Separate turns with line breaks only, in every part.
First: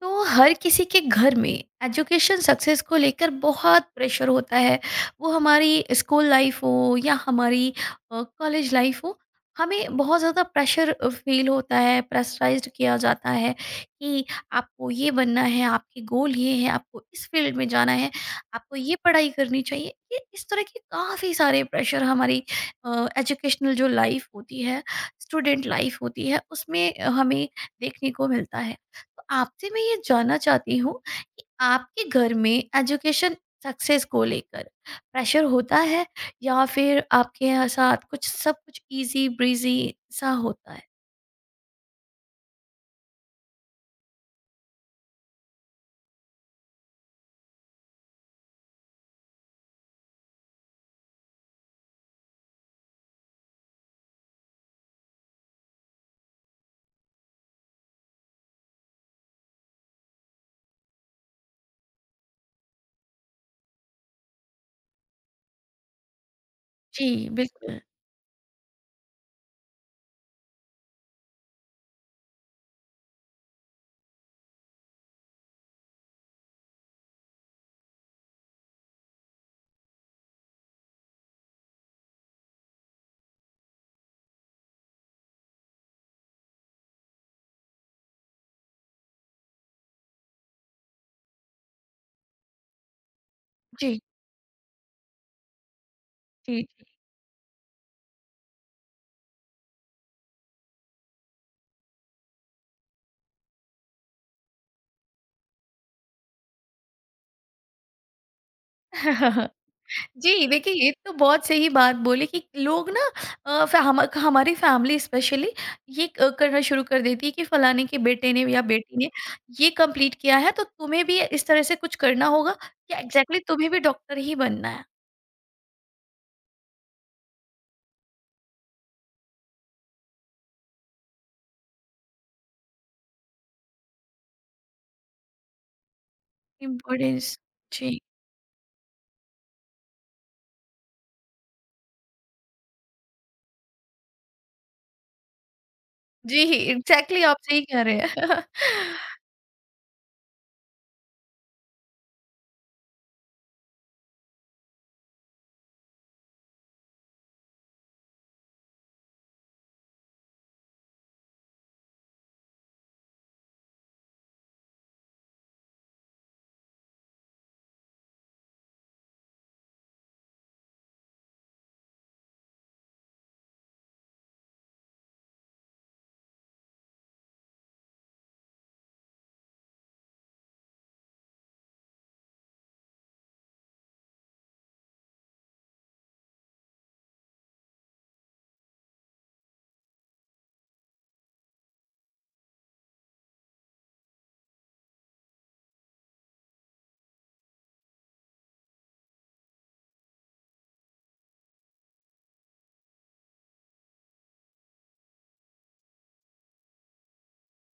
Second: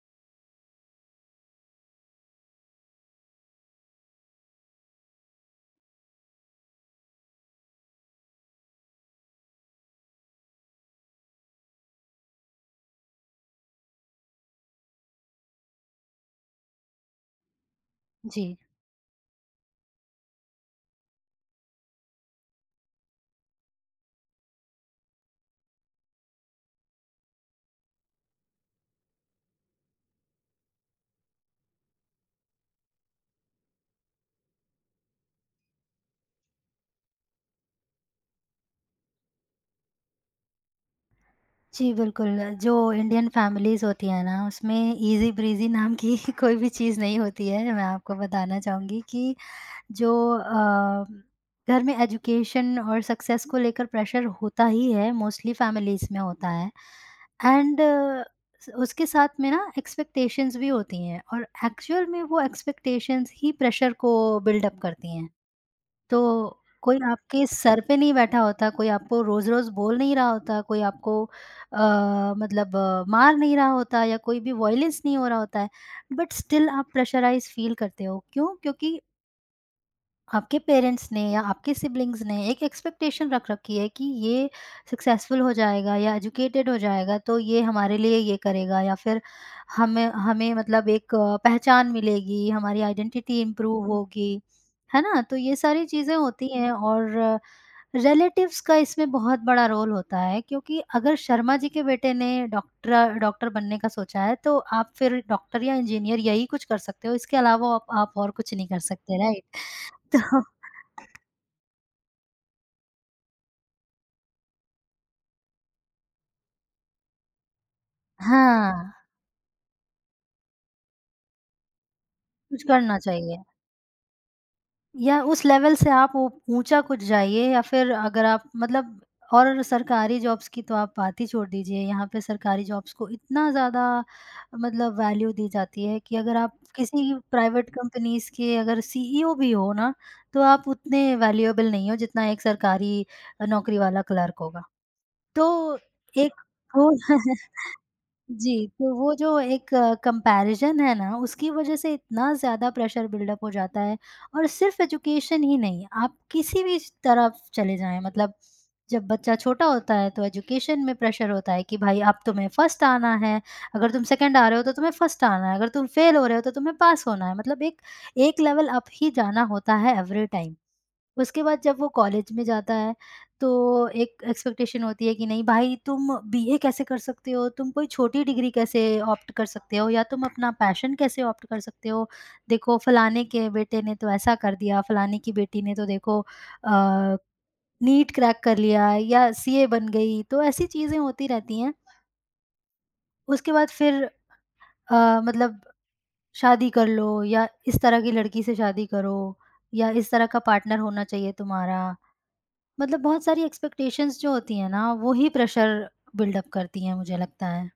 तो हर किसी के घर में एजुकेशन सक्सेस को लेकर बहुत प्रेशर होता है। वो हमारी स्कूल लाइफ हो या हमारी कॉलेज लाइफ हो, हमें बहुत ज़्यादा प्रेशर फील होता है। प्रेशराइज्ड किया जाता है कि आपको ये बनना है, आपके गोल ये है, आपको इस फील्ड में जाना है,
जी,
आपको ये पढ़ाई करनी चाहिए। ये इस तरह के काफ़ी सारे प्रेशर हमारी एजुकेशनल जो लाइफ होती है, स्टूडेंट लाइफ होती है, उसमें हमें देखने को मिलता है। तो आपसे मैं ये जानना चाहती हूँ कि आपके घर में एजुकेशन सक्सेस को लेकर प्रेशर होता है या फिर आपके यहाँ साथ कुछ सब कुछ इजी ब्रीजी सा होता है?
जी, बिल्कुल। जो इंडियन फैमिलीज़ होती हैं ना, उसमें ईज़ी ब्रीज़ी नाम की कोई भी चीज़ नहीं होती है। मैं आपको बताना चाहूँगी कि जो अ, घर में एजुकेशन और सक्सेस को लेकर प्रेशर होता ही है, मोस्टली फैमिलीज़ में होता है। एंड स उसके साथ में ना एक्सपेक्टेशंस भी होती हैं और एक्चुअल में वो एक्सपेक्टेशंस ही प्रेशर को बिल्ड अप करती हैं। तो कोई
जी,
आपके
बिल्कुल।
सर पे नहीं बैठा होता, कोई आपको रोज़-रोज़ बोल नहीं रहा होता, कोई आपको अ, मतलब मार नहीं रहा होता या कोई भी वॉयलेंस नहीं हो रहा होता है, बट स्टिल आप प्रेशराइज़ फ़ील करते हो, क्यों? क्योंकि आपके पेरेंट्स ने या आपके सिब्लिंग्स ने एक एक्सपेक्टेशन रख रखी है कि ये सक्सेसफुल हो जाएगा या एजुकेटेड हो जाएगा तो ये हमारे लिए ये करेगा या फिर हमें हमें मतलब एक पहचान मिलेगी, हमारी आइडेंटिटी इम्प्रूव
जी,
होगी, है ना। तो ये सारी चीज़ें होती
जी,
हैं और रिलेटिव्स का इसमें बहुत बड़ा रोल होता है, क्योंकि अगर शर्मा जी के बेटे ने डॉक्टर डॉक्टर बनने का सोचा है तो आप फिर डॉक्टर या इंजीनियर यही कुछ कर सकते हो, इसके अलावा आप और कुछ नहीं कर
जी।
सकते, राइट। तो
जी, देखिए ये तो बहुत सही बात बोली कि लोग ना अ, फ हम हमारी फैमिली स्पेशली ये क करना शुरू कर देती है कि फलाने के बेटे ने या
हाँ,
बेटी ने ये कंप्लीट किया है तो तुम्हें भी इस तरह से कुछ करना होगा
कुछ
या
करना
एग्ज़ैक्टली
चाहिए,
तुम्हें भी डॉक्टर ही बनना है।
या उस लेवल से आप ऊ ऊँचा कुछ जाइए या फिर अगर आप मतलब और सरकारी जॉब्स की तो आप बात ही छोड़ दीजिए। यहाँ पे सरकारी जॉब्स को इतना ज़्यादा मतलब वैल्यू दी जाती है कि अगर आप किसी
इम्पोर्टेंस।
प्राइवेट
जी।
कंपनीज़ के अगर सीईओ भी हो ना, तो आप उतने वैल्यूएबल नहीं हो जितना एक सरकारी नौकरी वाला क्लर्क होगा। तो एक
जी,
वो
एग्ज़ैक्टली आप सही कह रहे हैं।
जी, तो वो जो एक कंपैरिज़न है ना, उसकी वज़ह से इतना ज़्यादा प्रेशर बिल्डअप हो जाता है। और सिर्फ़ एजुकेशन ही नहीं, आप किसी भी स तरफ चले जाएँ, मतलब जब बच्चा छोटा होता है तो एजुकेशन में प्रेशर होता है कि भाई अब तुम्हें फर्स्ट आना है, अगर तुम सेकंड आ रहे हो तो तुम्हें फर्स्ट आना है, अगर तुम फेल हो रहे हो तो तुम्हें पास होना है, मतलब एक एक लेवल अप ही जाना होता है एवरी टाइम। उसके बाद जब वो कॉलेज में जाता है, तो एक एक्सपेक्टेशन होती है कि नहीं भाई तुम बीए कैसे कर सकते हो? तुम कोई छोटी डिग्री कैसे ऑप्ट कर सकते हो? या तुम अपना पैशन कैसे ऑप्ट कर सकते हो? देखो फलाने के बेटे ने तो ऐसा कर दिया, फलाने की बेटी ने तो देखो अ, नीट क्रैक कर लिया या सीए बन गई, तो ऐसी चीज़ें होती रहती हैं। उसके बाद फिर मतलब शादी कर लो या इस तरह की लड़की से शादी करो या इस तरह का पार्टनर होना चाहिए तुम्हारा। मतलब बहुत सारी एक्सपेक्टेशंस जो होती हैं ना, वो ही प्रेशर बिल्डअप करती हैं मुझे लगता है।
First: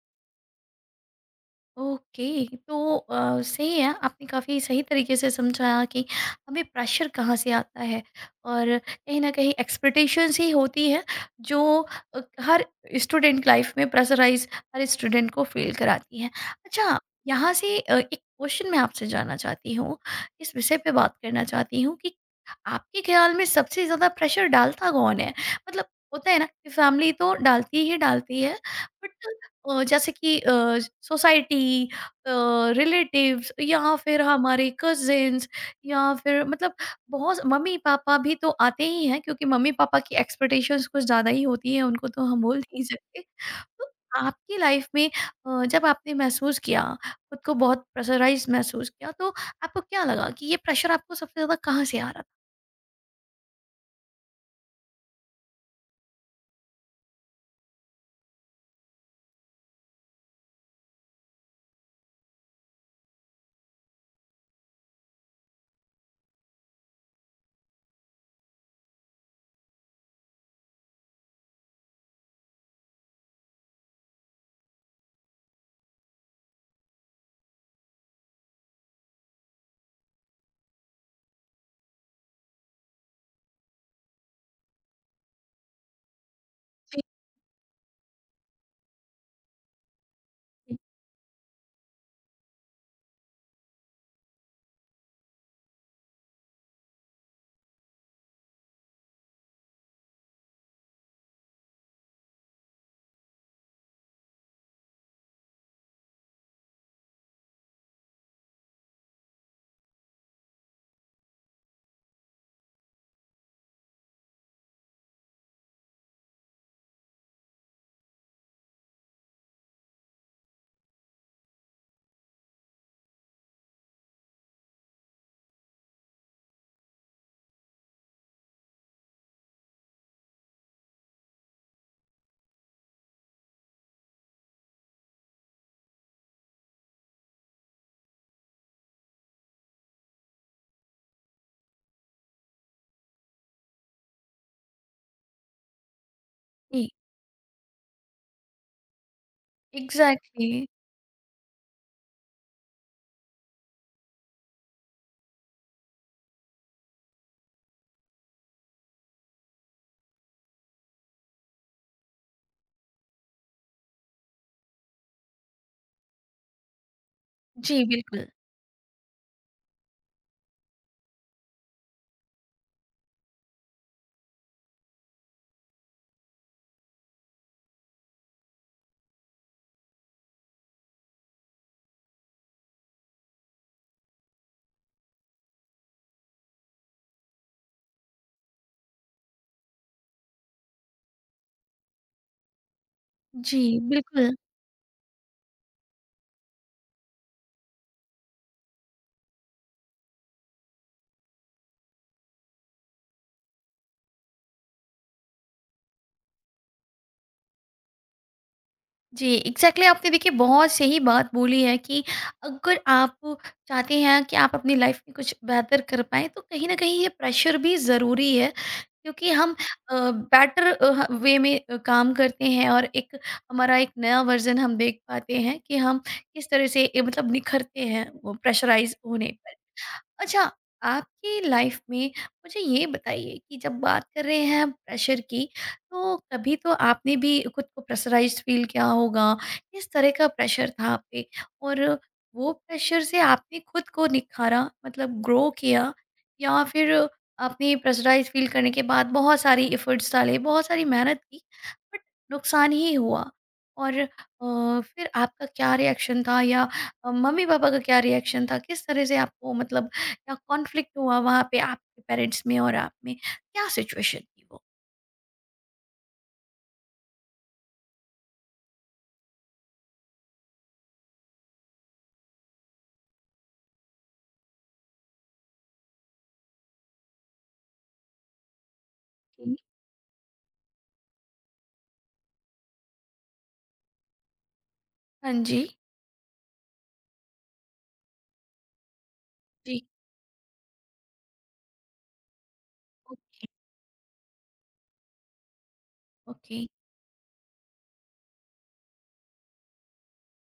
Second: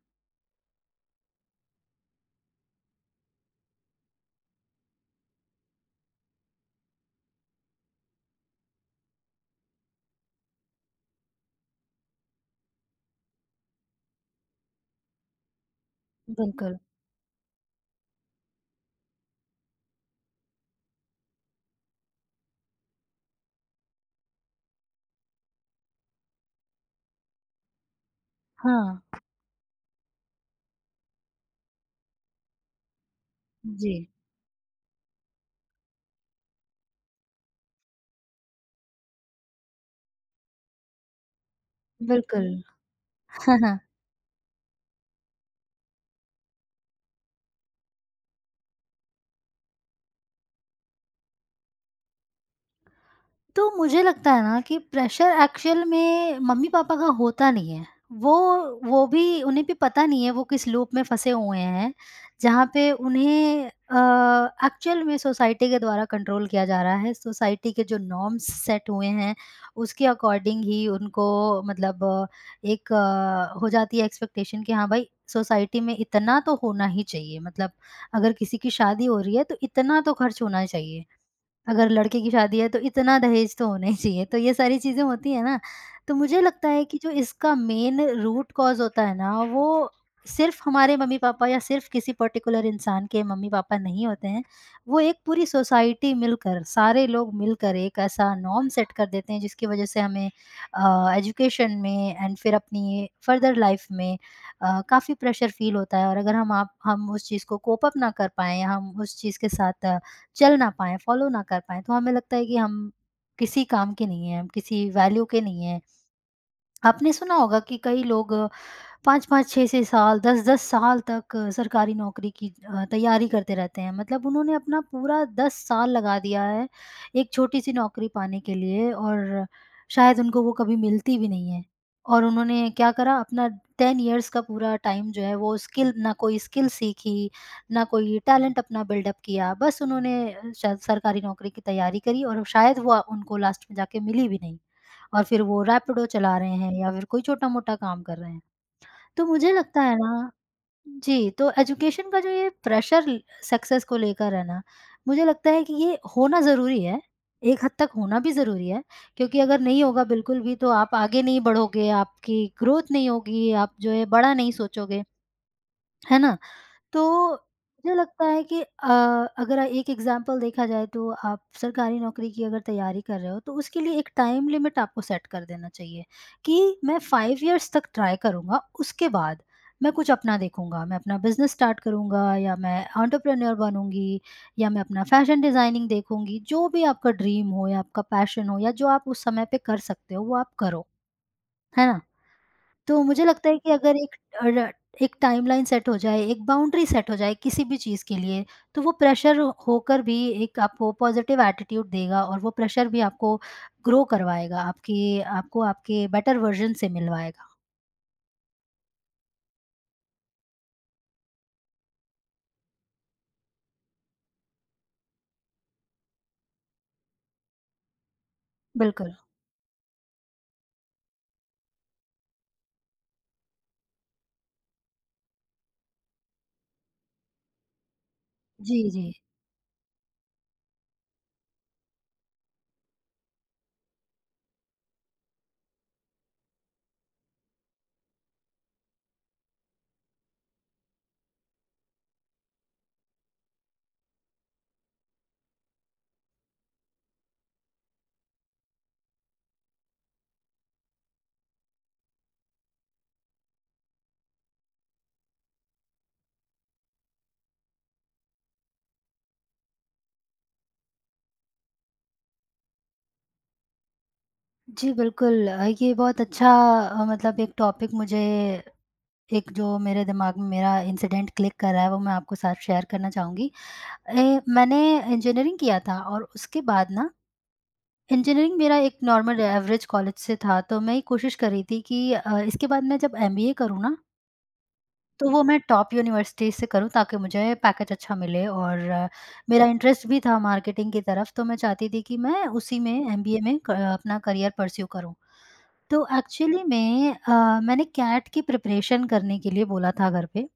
ओके। तो सही है। आपने काफ़ी सही तरीके से समझाया कि हमें प्रेशर कहाँ से आता है और कहीं ना कहीं एक्सपेक्टेशंस ही होती है जो हर स्टूडेंट लाइफ में प्रेशराइज, हर स्टूडेंट को फील कराती है।
बिल्कुल।
अच्छा, यहाँ से एक क्वेश्चन मैं आपसे जानना चाहती हूँ, इस विषय पे बात करना चाहती हूँ कि आपके ख्याल में सबसे ज़्यादा प्रेशर डालता कौन है? मतलब, होता है ना कि फैमिली तो डालती ही डालती है, बट
हाँ।
जैसे कि सोसाइटी, अ, रिलेटिव्स
जी,
या फिर हमारे कजिन्स, या फिर मतलब बहुत मम्मी पापा भी तो आते ही हैं क्योंकि मम्मी पापा की एक्सपेक्टेशंस कुछ ज़्यादा ही होती हैं, उनको तो हम
बिल्कुल।
बोल नहीं सकते। तो आपकी लाइफ में जब आपने महसूस किया, खुद को बहुत प्रेशराइज महसूस किया, तो आपको क्या लगा कि ये प्रेशर आपको सबसे ज़्यादा कहाँ से आ रहा था?
तो मुझे लगता है ना कि प्रेशर एक्चुअल में मम्मी-पापा का होता नहीं है। वो वो भी, उन्हें भी पता नहीं है वो किस लूप में फँसे हुए हैं, जहाँ पे उन्हें एक्चुअल में सोसाइटी के द्वारा कंट्रोल किया जा रहा है। सोसाइटी के जो नॉर्म्स सेट हुए हैं, उसके अकॉर्डिंग ही उनको मतलब एक हो जाती है एक्सपेक्टेशन कि हाँ भाई, सोसाइटी में इतना तो होना ही चाहिए। मतलब अगर किसी की शादी हो रही है, तो इतना तो खर्च होना चाहिए। अगर लड़के की शादी है तो इतना दहेज तो होना ही चाहिए, तो ये सारी चीज़ें होती हैं ना, तो मुझे लगता है कि जो इसका मेन रूट कॉज़ होता है ना, वो सिर्फ़ हमारे मम्मी-पापा या सिर्फ़ किसी पर्टिकुलर इंसान के मम्मी-पापा नहीं होते हैं। वो एक पूरी सोसाइटी मिलकर, सारे लोग मिलकर एक ऐसा नॉर्म सेट कर देते हैं जिसकी वज़ह से हमें एजुकेशन में एंड फिर अपनी फर्दर लाइफ़ में काफ़ी प्रेशर फ़ील होता है। और अगर हम उस चीज़ को कोप अप ना कर पाएँ, हम उस चीज़ के साथ चल ना पाएँ, फ़ॉलो ना कर पाएँ, तो हमें लगता है कि हम किसी काम के नहीं हैं, हम किसी वैल्यू के नहीं हैं। आपने सुना होगा कि कई लोग 5-5, 6-6 साल, 10-10 साल तक सरकारी नौकरी की तैयारी करते रहते हैं। मतलब उन्होंने अपना पूरा 10 साल लगा दिया है, एक छोटी-सी नौकरी पाने के लिए, और शायद उनको वो कभी मिलती भी नहीं है। और उन्होंने क्या करा अपना 10 इयर्स का पूरा टाइम जो है, वो स्किल ना कोई स्किल सीखी, ना कोई टैलेंट अपना बिल्डअप किया। बस उन्होंने शायद सरकारी नौकरी की तैयारी करी, और शायद वो उनको लास्ट में जाके मिली भी नहीं। और फिर वो रैपिडो चला रहे हैं
जी,
या फिर कोई छोटा-मोटा काम कर रहे हैं। तो मुझे लगता है ना,
एग्जैक्टली exactly.
जी, तो एजुकेशन का जो ये प्रेशर ल सक्सेस को लेकर है ना, मुझे लगता है कि ये होना ज़रूरी है, एक हद तक होना भी ज़रूरी है, क्योंकि अगर नहीं होगा बिल्कुल भी तो आप आगे नहीं बढ़ोगे, आपकी ग्रोथ नहीं होगी, आप जो है बड़ा नहीं सोचोगे, है ना? तो
जी,
मुझे
बिल्कुल।
लगता है कि अगर एक एग्ज़ाम्पल देखा जाए तो आप सरकारी नौकरी की अगर तैयारी कर रहे हो तो उसके लिए एक टाइम लिमिट आपको सेट कर देना चाहिए कि मैं 5 इयर्स तक ट्राई करूँगा, उसके बाद मैं कुछ अपना देखूँगा, मैं अपना बिज़नेस स्टार्ट करूँगा या मैं एंटरप्रेन्योर बनूँगी या मैं अपना फ़ैशन डिज़ाइनिंग देखूँगी। जो भी आपका ड्रीम हो या आपका पैशन हो या जो आप उस समय पे कर सकते हो वो आप करो, है ना? तो मुझे लगता है
जी,
कि अगर एक
बिल्कुल।
र एक टाइमलाइन सेट हो जाए, एक बाउंड्री सेट हो जाए किसी भी चीज़ के लिए, तो वो प्रेशर होकर भी एक आपको पॉज़िटिव एटीट्यूड देगा और वो प्रेशर भी आपको ग्रो करवाएगा, आपकी आपको आपके बेटर वर्ज़न से मिलवाएगा।
जी, एग्जैक्टली exactly, आपने देखिए बहुत सही बात बोली है कि अगर आप चाहते हैं कि आप अपनी लाइफ में कुछ बेहतर कर पाएँ, तो कहीं ना कहीं ये प्रेशर भी ज़रूरी है,
बिल्कुल।
क्योंकि हम बेटर वे में काम करते हैं और एक, हमारा एक नया वर्जन हम देख पाते हैं कि हम किस तरह से मतलब निखरते हैं वो
जी,
प्रेशराइज
जी।
होने पर। अच्छा, आपकी लाइफ में मुझे ये बताइए कि जब बात कर रहे हैं प्रेशर की, तो कभी तो आपने भी खुद को प्रेशराइज़्ड फ़ील किया होगा। किस तरह का प्रेशर था आप पे? और वो प्रेशर से आपने खुद को निखारा, मतलब ग्रो किया, या फिर आपने प्रेशराइज़्ड फ़ील करने के बाद बहुत सारी एफ़र्ट्स डाले, बहुत सारी मेहनत की, बट नुकसान ही हुआ? और फिर आपका क्या रिएक्शन था या मम्मी-पापा का क्या रिएक्शन था? किस तरह से आपको, मतलब क्या कॉन्फ्लिक्ट हुआ वहाँ पे आपके पेरेंट्स में और आप में? क्या सिचुएशन थी वो?
जी, बिल्कुल ये बहुत अच्छा मतलब एक टॉपिक मुझे एक जो मेरे दिमाग में मेरा इंसिडेंट क्लिक कर रहा है, वो मैं आपको साथ शेयर करना चाहूँगी। ए मैंने इंजीनियरिंग किया था और उसके बाद ना इंजीनियरिंग मेरा एक नॉर्मल
जी।
एवरेज कॉलेज से था, तो मैं ये कोशिश कर रही थी कि इसके बाद मैं जब एमबीए करूँ ना, तो
हाँ
वो मैं
जी।
टॉप यूनिवर्सिटी से करूँ ताकि मुझे पैकेज अच्छा मिले, और मेरा
जी,
इंटरेस्ट भी था मार्केटिंग की तरफ, तो मैं चाहती थी कि मैं उसी में एमबीए
ओके,
में क अपना करियर परस्यू करूँ। तो
ओके।
एक्चुअली में मैंने कैट की प्रिपरेशन करने के लिए बोला था घर पे।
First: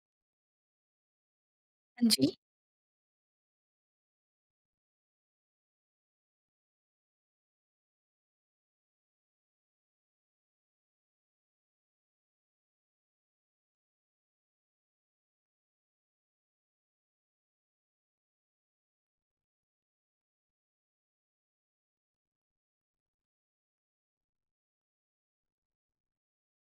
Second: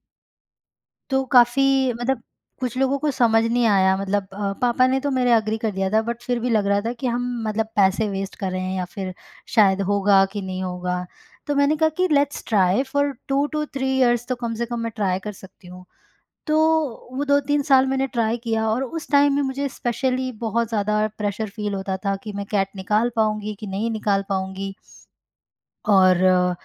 तो काफ़ी
हाँ
मतलब
जी।
कुछ लोगों को समझ नहीं आया, मतलब पापा ने तो मेरे एग्री कर दिया था बट फिर भी लग रहा था कि हम मतलब पैसे वेस्ट कर रहे हैं या फिर शायद होगा कि नहीं होगा। तो मैंने कहा कि let's try for 2 to 3 years, तो कम से कम मैं ट्राई कर सकती हूँ। तो वो 2-3 साल मैंने ट्राई किया, और उस टाइम में मुझे स्पेशली बहुत ज़्यादा प्रेशर फ़ील होता था कि मैं कैट निकाल पाऊँगी कि नहीं निकाल पाऊँगी। और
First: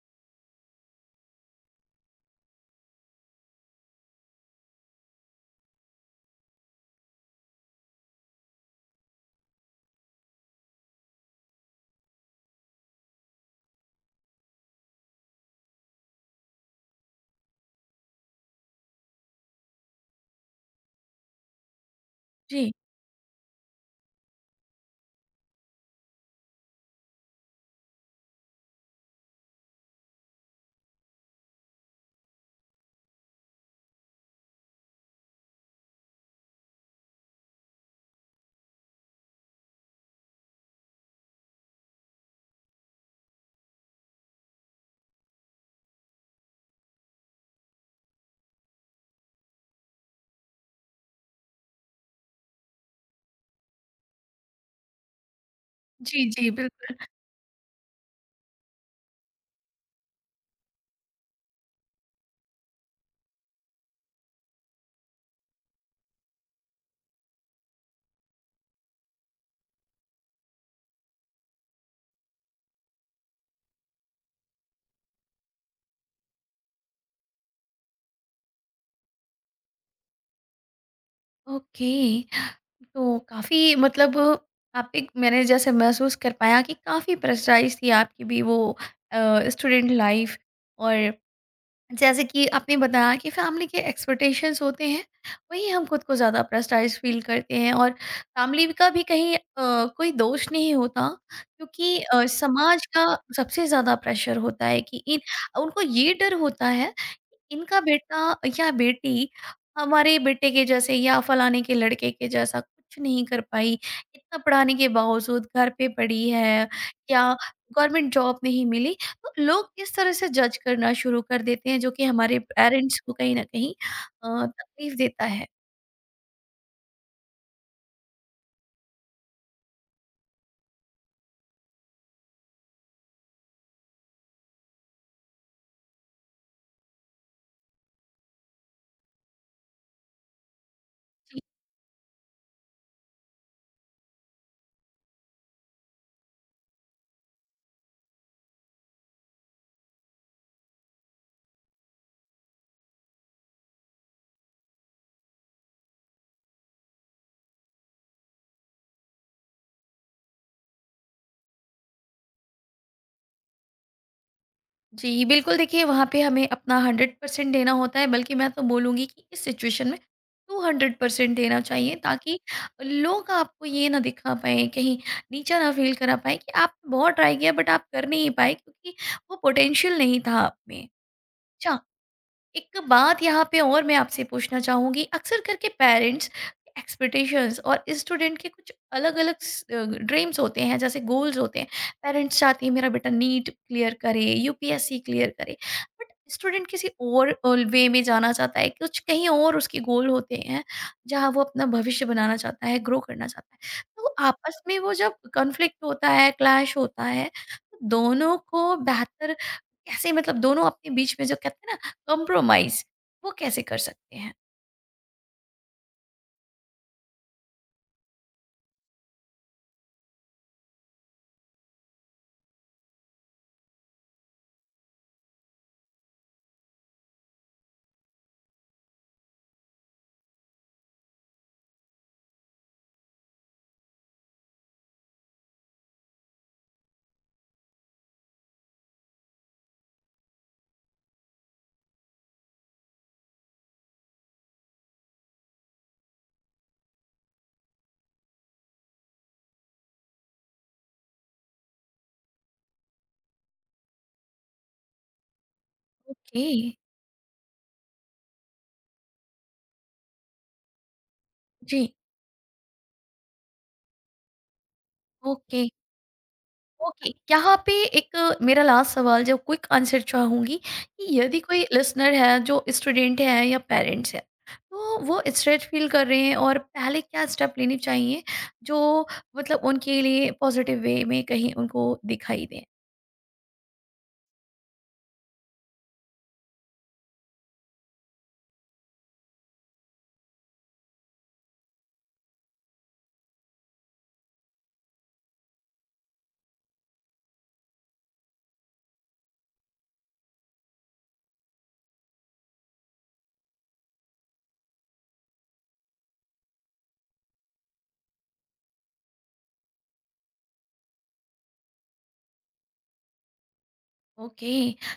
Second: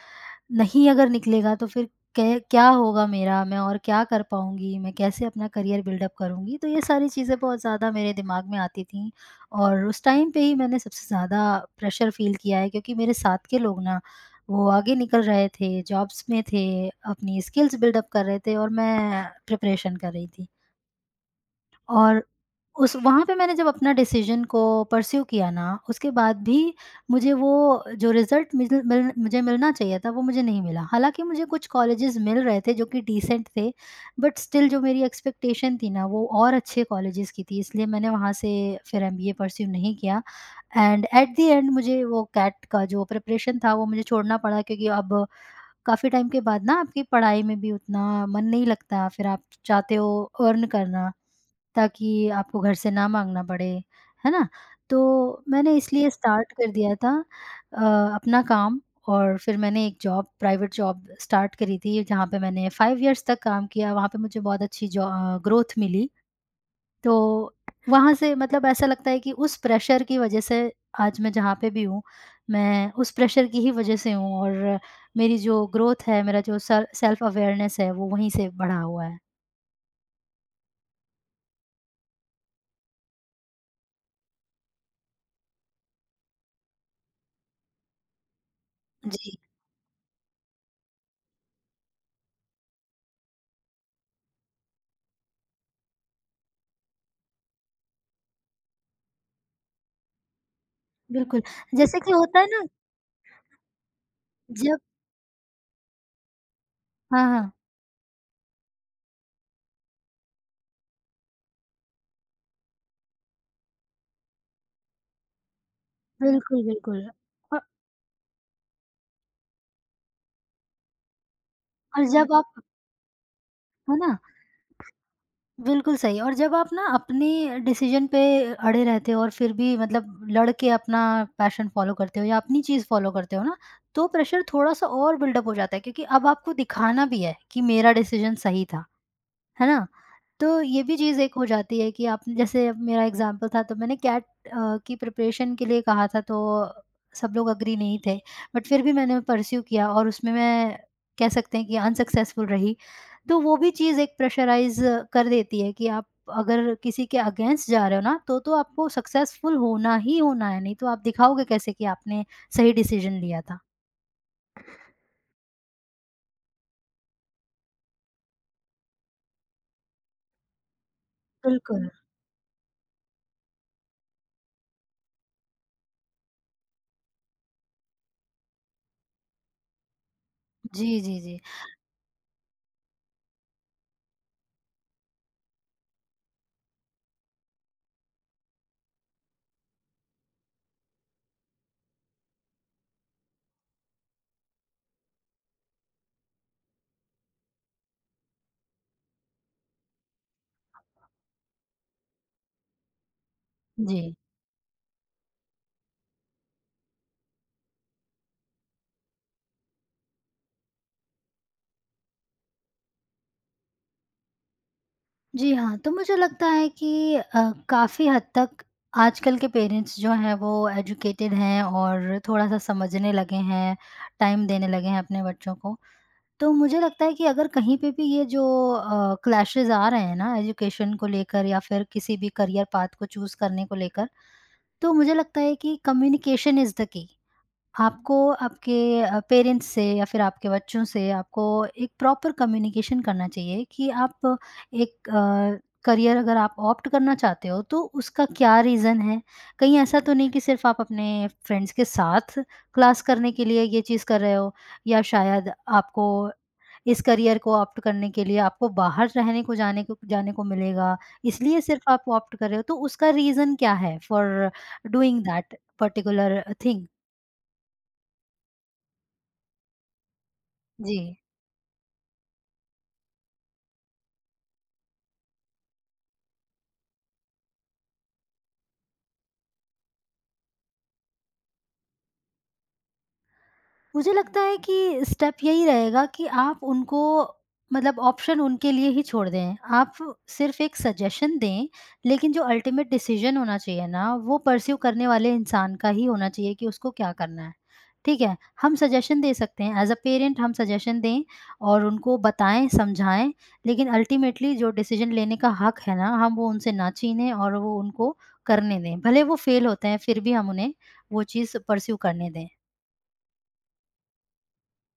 नहीं अगर निकलेगा तो फिर कै क्या होगा मेरा? मैं और क्या कर पाऊँगी? मैं कैसे अपना करियर बिल्डअप करूँगी? तो ये सारी चीज़ें बहुत ज़्यादा मेरे दिमाग में आती थीं, और उस टाइम पे ही मैंने सबसे ज़्यादा प्रेशर फ़ील किया है क्योंकि मेरे साथ के लोग ना वो आगे निकल रहे थे, जॉब्स में थे, अपनी स्किल्स बिल्डअप कर रहे थे और मैं प्रिपरेशन कर रही थी। और
जी।
उस वहाँ पे मैंने जब अपना डिसीज़न को परस्यू किया ना, उसके बाद भी मुझे वो जो रिज़ल्ट मिल मिल मुझे मिलना चाहिए था, वो मुझे नहीं मिला। हालाँकि मुझे कुछ कॉलेजेस मिल रहे थे जो कि डिसेंट थे, बट स्टिल जो मेरी एक्सपेक्टेशन थी ना, वो और अच्छे कॉलेजेस की थी, इसलिए मैंने वहाँ से फिर एमबीए परस्यू नहीं किया। एंड एट द एंड मुझे वो कैट का जो प्रिपरेशन था, वो मुझे छोड़ना पड़ा क्योंकि अब काफ़ी टाइम के बाद ना आपकी पढ़ाई में भी उतना मन नहीं लगता, फिर आप चाहते हो अर्न करना। ताकि आपको घर से ना माँगना पड़े, है ना? तो मैंने इसलिए
जी, जी,
स्टार्ट कर दिया
बिल्कुल।
था अपना काम। और फिर मैंने एक जॉब प्राइवेट जॉब स्टार्ट करी थी जहाँ पे मैंने 5 इयर्स तक काम किया, वहाँ पे मुझे बहुत अच्छी ग्रोथ मिली। तो वहाँ से मतलब ऐसा लगता है कि उस प्रेशर की वजह से आज मैं जहाँ पे भी हूँ, मैं उस प्रेशर की ही वजह से हूँ, और मेरी जो ग्रोथ है, मेरा जो सेल्फ अवेयरनेस है, वो वहीं से बढ़ा हुआ है।
ओके। तो काफ़ी, मतलब आप एक, मैंने जैसे महसूस कर पाया कि काफ़ी प्रेशराइज़ थी आपकी भी वो
जी,
स्टूडेंट लाइफ़। और जैसे कि आपने बताया कि फैमिली के एक्सपेक्टेशंस होते हैं, वहीं हम खुद को ज़्यादा प्रेस्टाइज फील करते हैं और फैमिली का भी कहीं कोई दोष नहीं होता
बिल्कुल।
क्योंकि
जैसे कि होता है ना,
समाज का सबसे ज़्यादा प्रेशर होता
जब
है कि इन, उनको ये डर होता है
हाँ, हाँ।
कि इनका बेटा या बेटी हमारे बेटे के जैसे या फलाने के लड़के के जैसा कुछ नहीं कर पाई, इतना पढ़ाने के बावजूद घर पे पड़ी
बिल्कुल,
है
बिल्कुल।
या
और
गवर्नमेंट जॉब नहीं मिली। तो लोग इस तरह से जज करना शुरू कर देते हैं जो
और
कि
हुँ। जब
हमारे
आप,
पेरेंट्स को कहीं न कहीं
है ना?
तकलीफ देता है।
बिल्कुल सही। और जब आप ना अपने डिसीज़न पे अड़े रहते हो और फिर भी मतलब लड़ के अपना पैशन फ़ॉलो करते हो या अपनी चीज़ फ़ॉलो करते हो ना, तो प्रेशर थोड़ा-सा और बिल्डअप हो जाता है क्योंकि अब आपको दिखाना भी है कि मेरा डिसीज़न सही था। है ना? तो ये भी चीज़ एक हो जाती है कि आपने, जैसे अब मेरा एग्ज़ाम्पल था, तो मैंने कैट की प्रिपरेशन के लिए कहा था, तो सब लोग एग्री नहीं थे। बट फिर भी मैंने परस्यू किया और उसमें मैं कह सकते हैं कि अनसक्सेसफुल रही। तो वो भी चीज़ एक प्रेशराइज़ कर देती है कि आप अगर किसी के अगेंस्ट जा रहे हो ना तो आपको सक्सेसफुल होना ही होना है, नहीं तो आप दिखाओगे कैसे कि आपने सही डिसीज़न लिया था।
जी, बिल्कुल। देखिए, वहाँ पे हमें अपना 100% देना होता है, बल्कि मैं तो बोलूँगी कि इस सिचुएशन में 200% देना
बिल्कुल।
चाहिए ताकि लोग आपको ये ना दिखा पाएँ, कहीं नीचा ना फ़ील करा पाएँ कि आपने बहुत ट्राई किया बट आप कर नहीं पाए क्योंकि वो पोटेंशियल नहीं था आप में।
जी, जी, जी।
अच्छा, एक बात यहाँ पे और मैं आपसे पूछना चाहूँगी। अक्सर करके पेरेंट्स एक्सपेक्टेशंस और स्टूडेंट के कुछ अलग अलग ड्रीम्स होते हैं, जैसे गोल्स होते हैं। पेरेंट्स चाहते हैं मेरा बेटा नीट क्लियर करे, यूपीएससी क्लियर करे, बट स्टूडेंट किसी और वे में जाना चाहता है, कुछ कहीं और उसके गोल होते हैं जहाँ वो अपना भविष्य बनाना चाहता है, ग्रो करना चाहता है।
जी।
तो आपस में वो जब कॉन्फ्लिक्ट होता है, क्लैश होता है, तो दोनों को बेहतर कैसे, मतलब दोनों अपने बीच में जो कहते हैं ना, कॉम्प्रोमाइज़, वो कैसे कर सकते हैं?
जी हाँ, तो मुझे लगता है कि काफ़ी हद तक आजकल के पेरेंट्स जो हैं वो एजुकेटेड हैं और थोड़ा-सा समझने लगे हैं, टाइम देने लगे हैं अपने बच्चों को। तो मुझे लगता है कि अगर कहीं पे भी ये जो क्लैशेज़ आ रहे हैं ना एजुकेशन को लेकर या फिर किसी भी करियर पाथ को चूज़ करने को लेकर, तो मुझे लगता है कि कम्युनिकेशन इज़ द की। आपको आपके पेरेंट्स से या फिर आपके बच्चों से आपको एक प्रॉपर कम्युनिकेशन करना चाहिए कि आप एक करियर अगर आप ऑप्ट करना चाहते हो तो उसका क्या रीज़न है? कहीं ऐसा तो नहीं कि सिर्फ़ आप अपने फ्रेंड्स के साथ क्लास करने के लिए ये चीज़ कर रहे हो, या शायद आपको
ओके।
इस करियर को ऑप्ट करने के लिए आपको बाहर रहने को जाने को जाने को मिलेगा, इसलिए
जी।
सिर्फ़ आप ऑप्ट कर रहे हो, तो उसका रीज़न क्या है for doing that
okay,
particular thing?
Okay. यहाँ पे एक मेरा लास्ट सवाल, जो क्विक आंसर चाहूँगी
जी।
कि यदि कोई लिसनर है जो स्टूडेंट है या पेरेंट्स है, तो वो स्ट्रेस्ड फ़ील कर रहे हैं और पहले क्या स्टेप लेने चाहिए जो, मतलब उनके लिए पॉज़िटिव वे में कहीं उनको दिखाई दें?
मुझे लगता है कि स्टेप यही रहेगा कि आप उनको, मतलब ऑप्शन उनके लिए ही छोड़ दें। आप सिर्फ़ एक सजेशन दें, लेकिन जो अल्टीमेट डिसीज़न होना चाहिए ना, वो पर्स्यू करने वाले इंसान का ही होना चाहिए कि उसको क्या करना है। ठीक है? हम सजेशन दे सकते हैं, एज़ अ पेरेंट हम सजेशन दें और उनको बताएँ, समझाएँ, लेकिन अल्टीमेटली जो डिसीज़न लेने का हक है ना, हम वो उनसे ना छीनें और वो उनको करने दें। भले वो फ़ेल होते हैं, फिर भी हम उन्हें वो चीज़ पर्स्यू करने दें।
ओके,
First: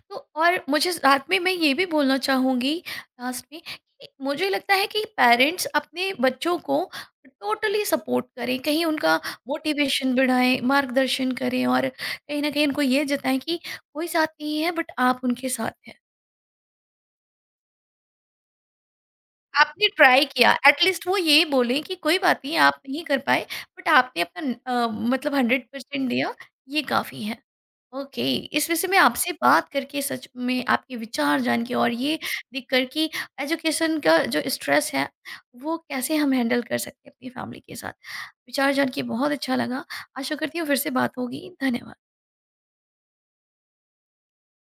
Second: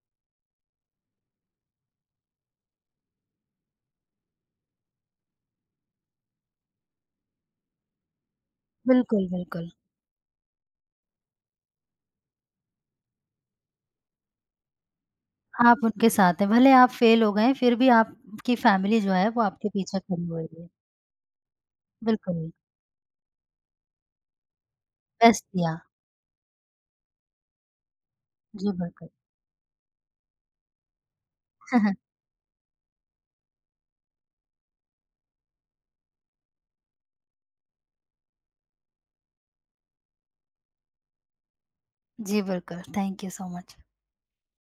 तो और मुझे रात में मैं ये भी बोलना चाहूँगी लास्ट में कि मुझे लगता है कि पेरेंट्स अपने बच्चों को टोटली सपोर्ट करें, कहीं उनका
बिल्कुल, बिल्कुल।
मोटिवेशन बढ़ाएं, मार्गदर्शन करें और कहीं ना कहीं उनको ये जताएं कि कोई साथ नहीं है बट आप उनके
आप
साथ हैं।
उनके साथ हैं, भले आप फेल हो गए, फिर भी आपकी फैमिली जो है वो आपके
आपने
पीछे
ट्राई
खड़ी हुई
किया,
है।
एटलीस्ट वो ये बोलें कि कोई बात
बिल्कुल,
नहीं आप नहीं कर पाए, बट आपने अपना मतलब
बेस्ट
हंड्रेड
दिया।
परसेंट दिया, ये काफ़ी है। ओके, इस
जी,
विषय में
बिल्कुल।
आपसे बात करके, सच में आपके विचार जान के और ये देख कर कि एजुकेशन का जो स्ट्रेस है वो कैसे हम हैंडल कर सकते हैं अपनी फैमिली के साथ, विचार जान के बहुत अच्छा लगा। आशा करती हूँ फिर से बात होगी। धन्यवाद।
जी, बिल्कुल। Thank you so much.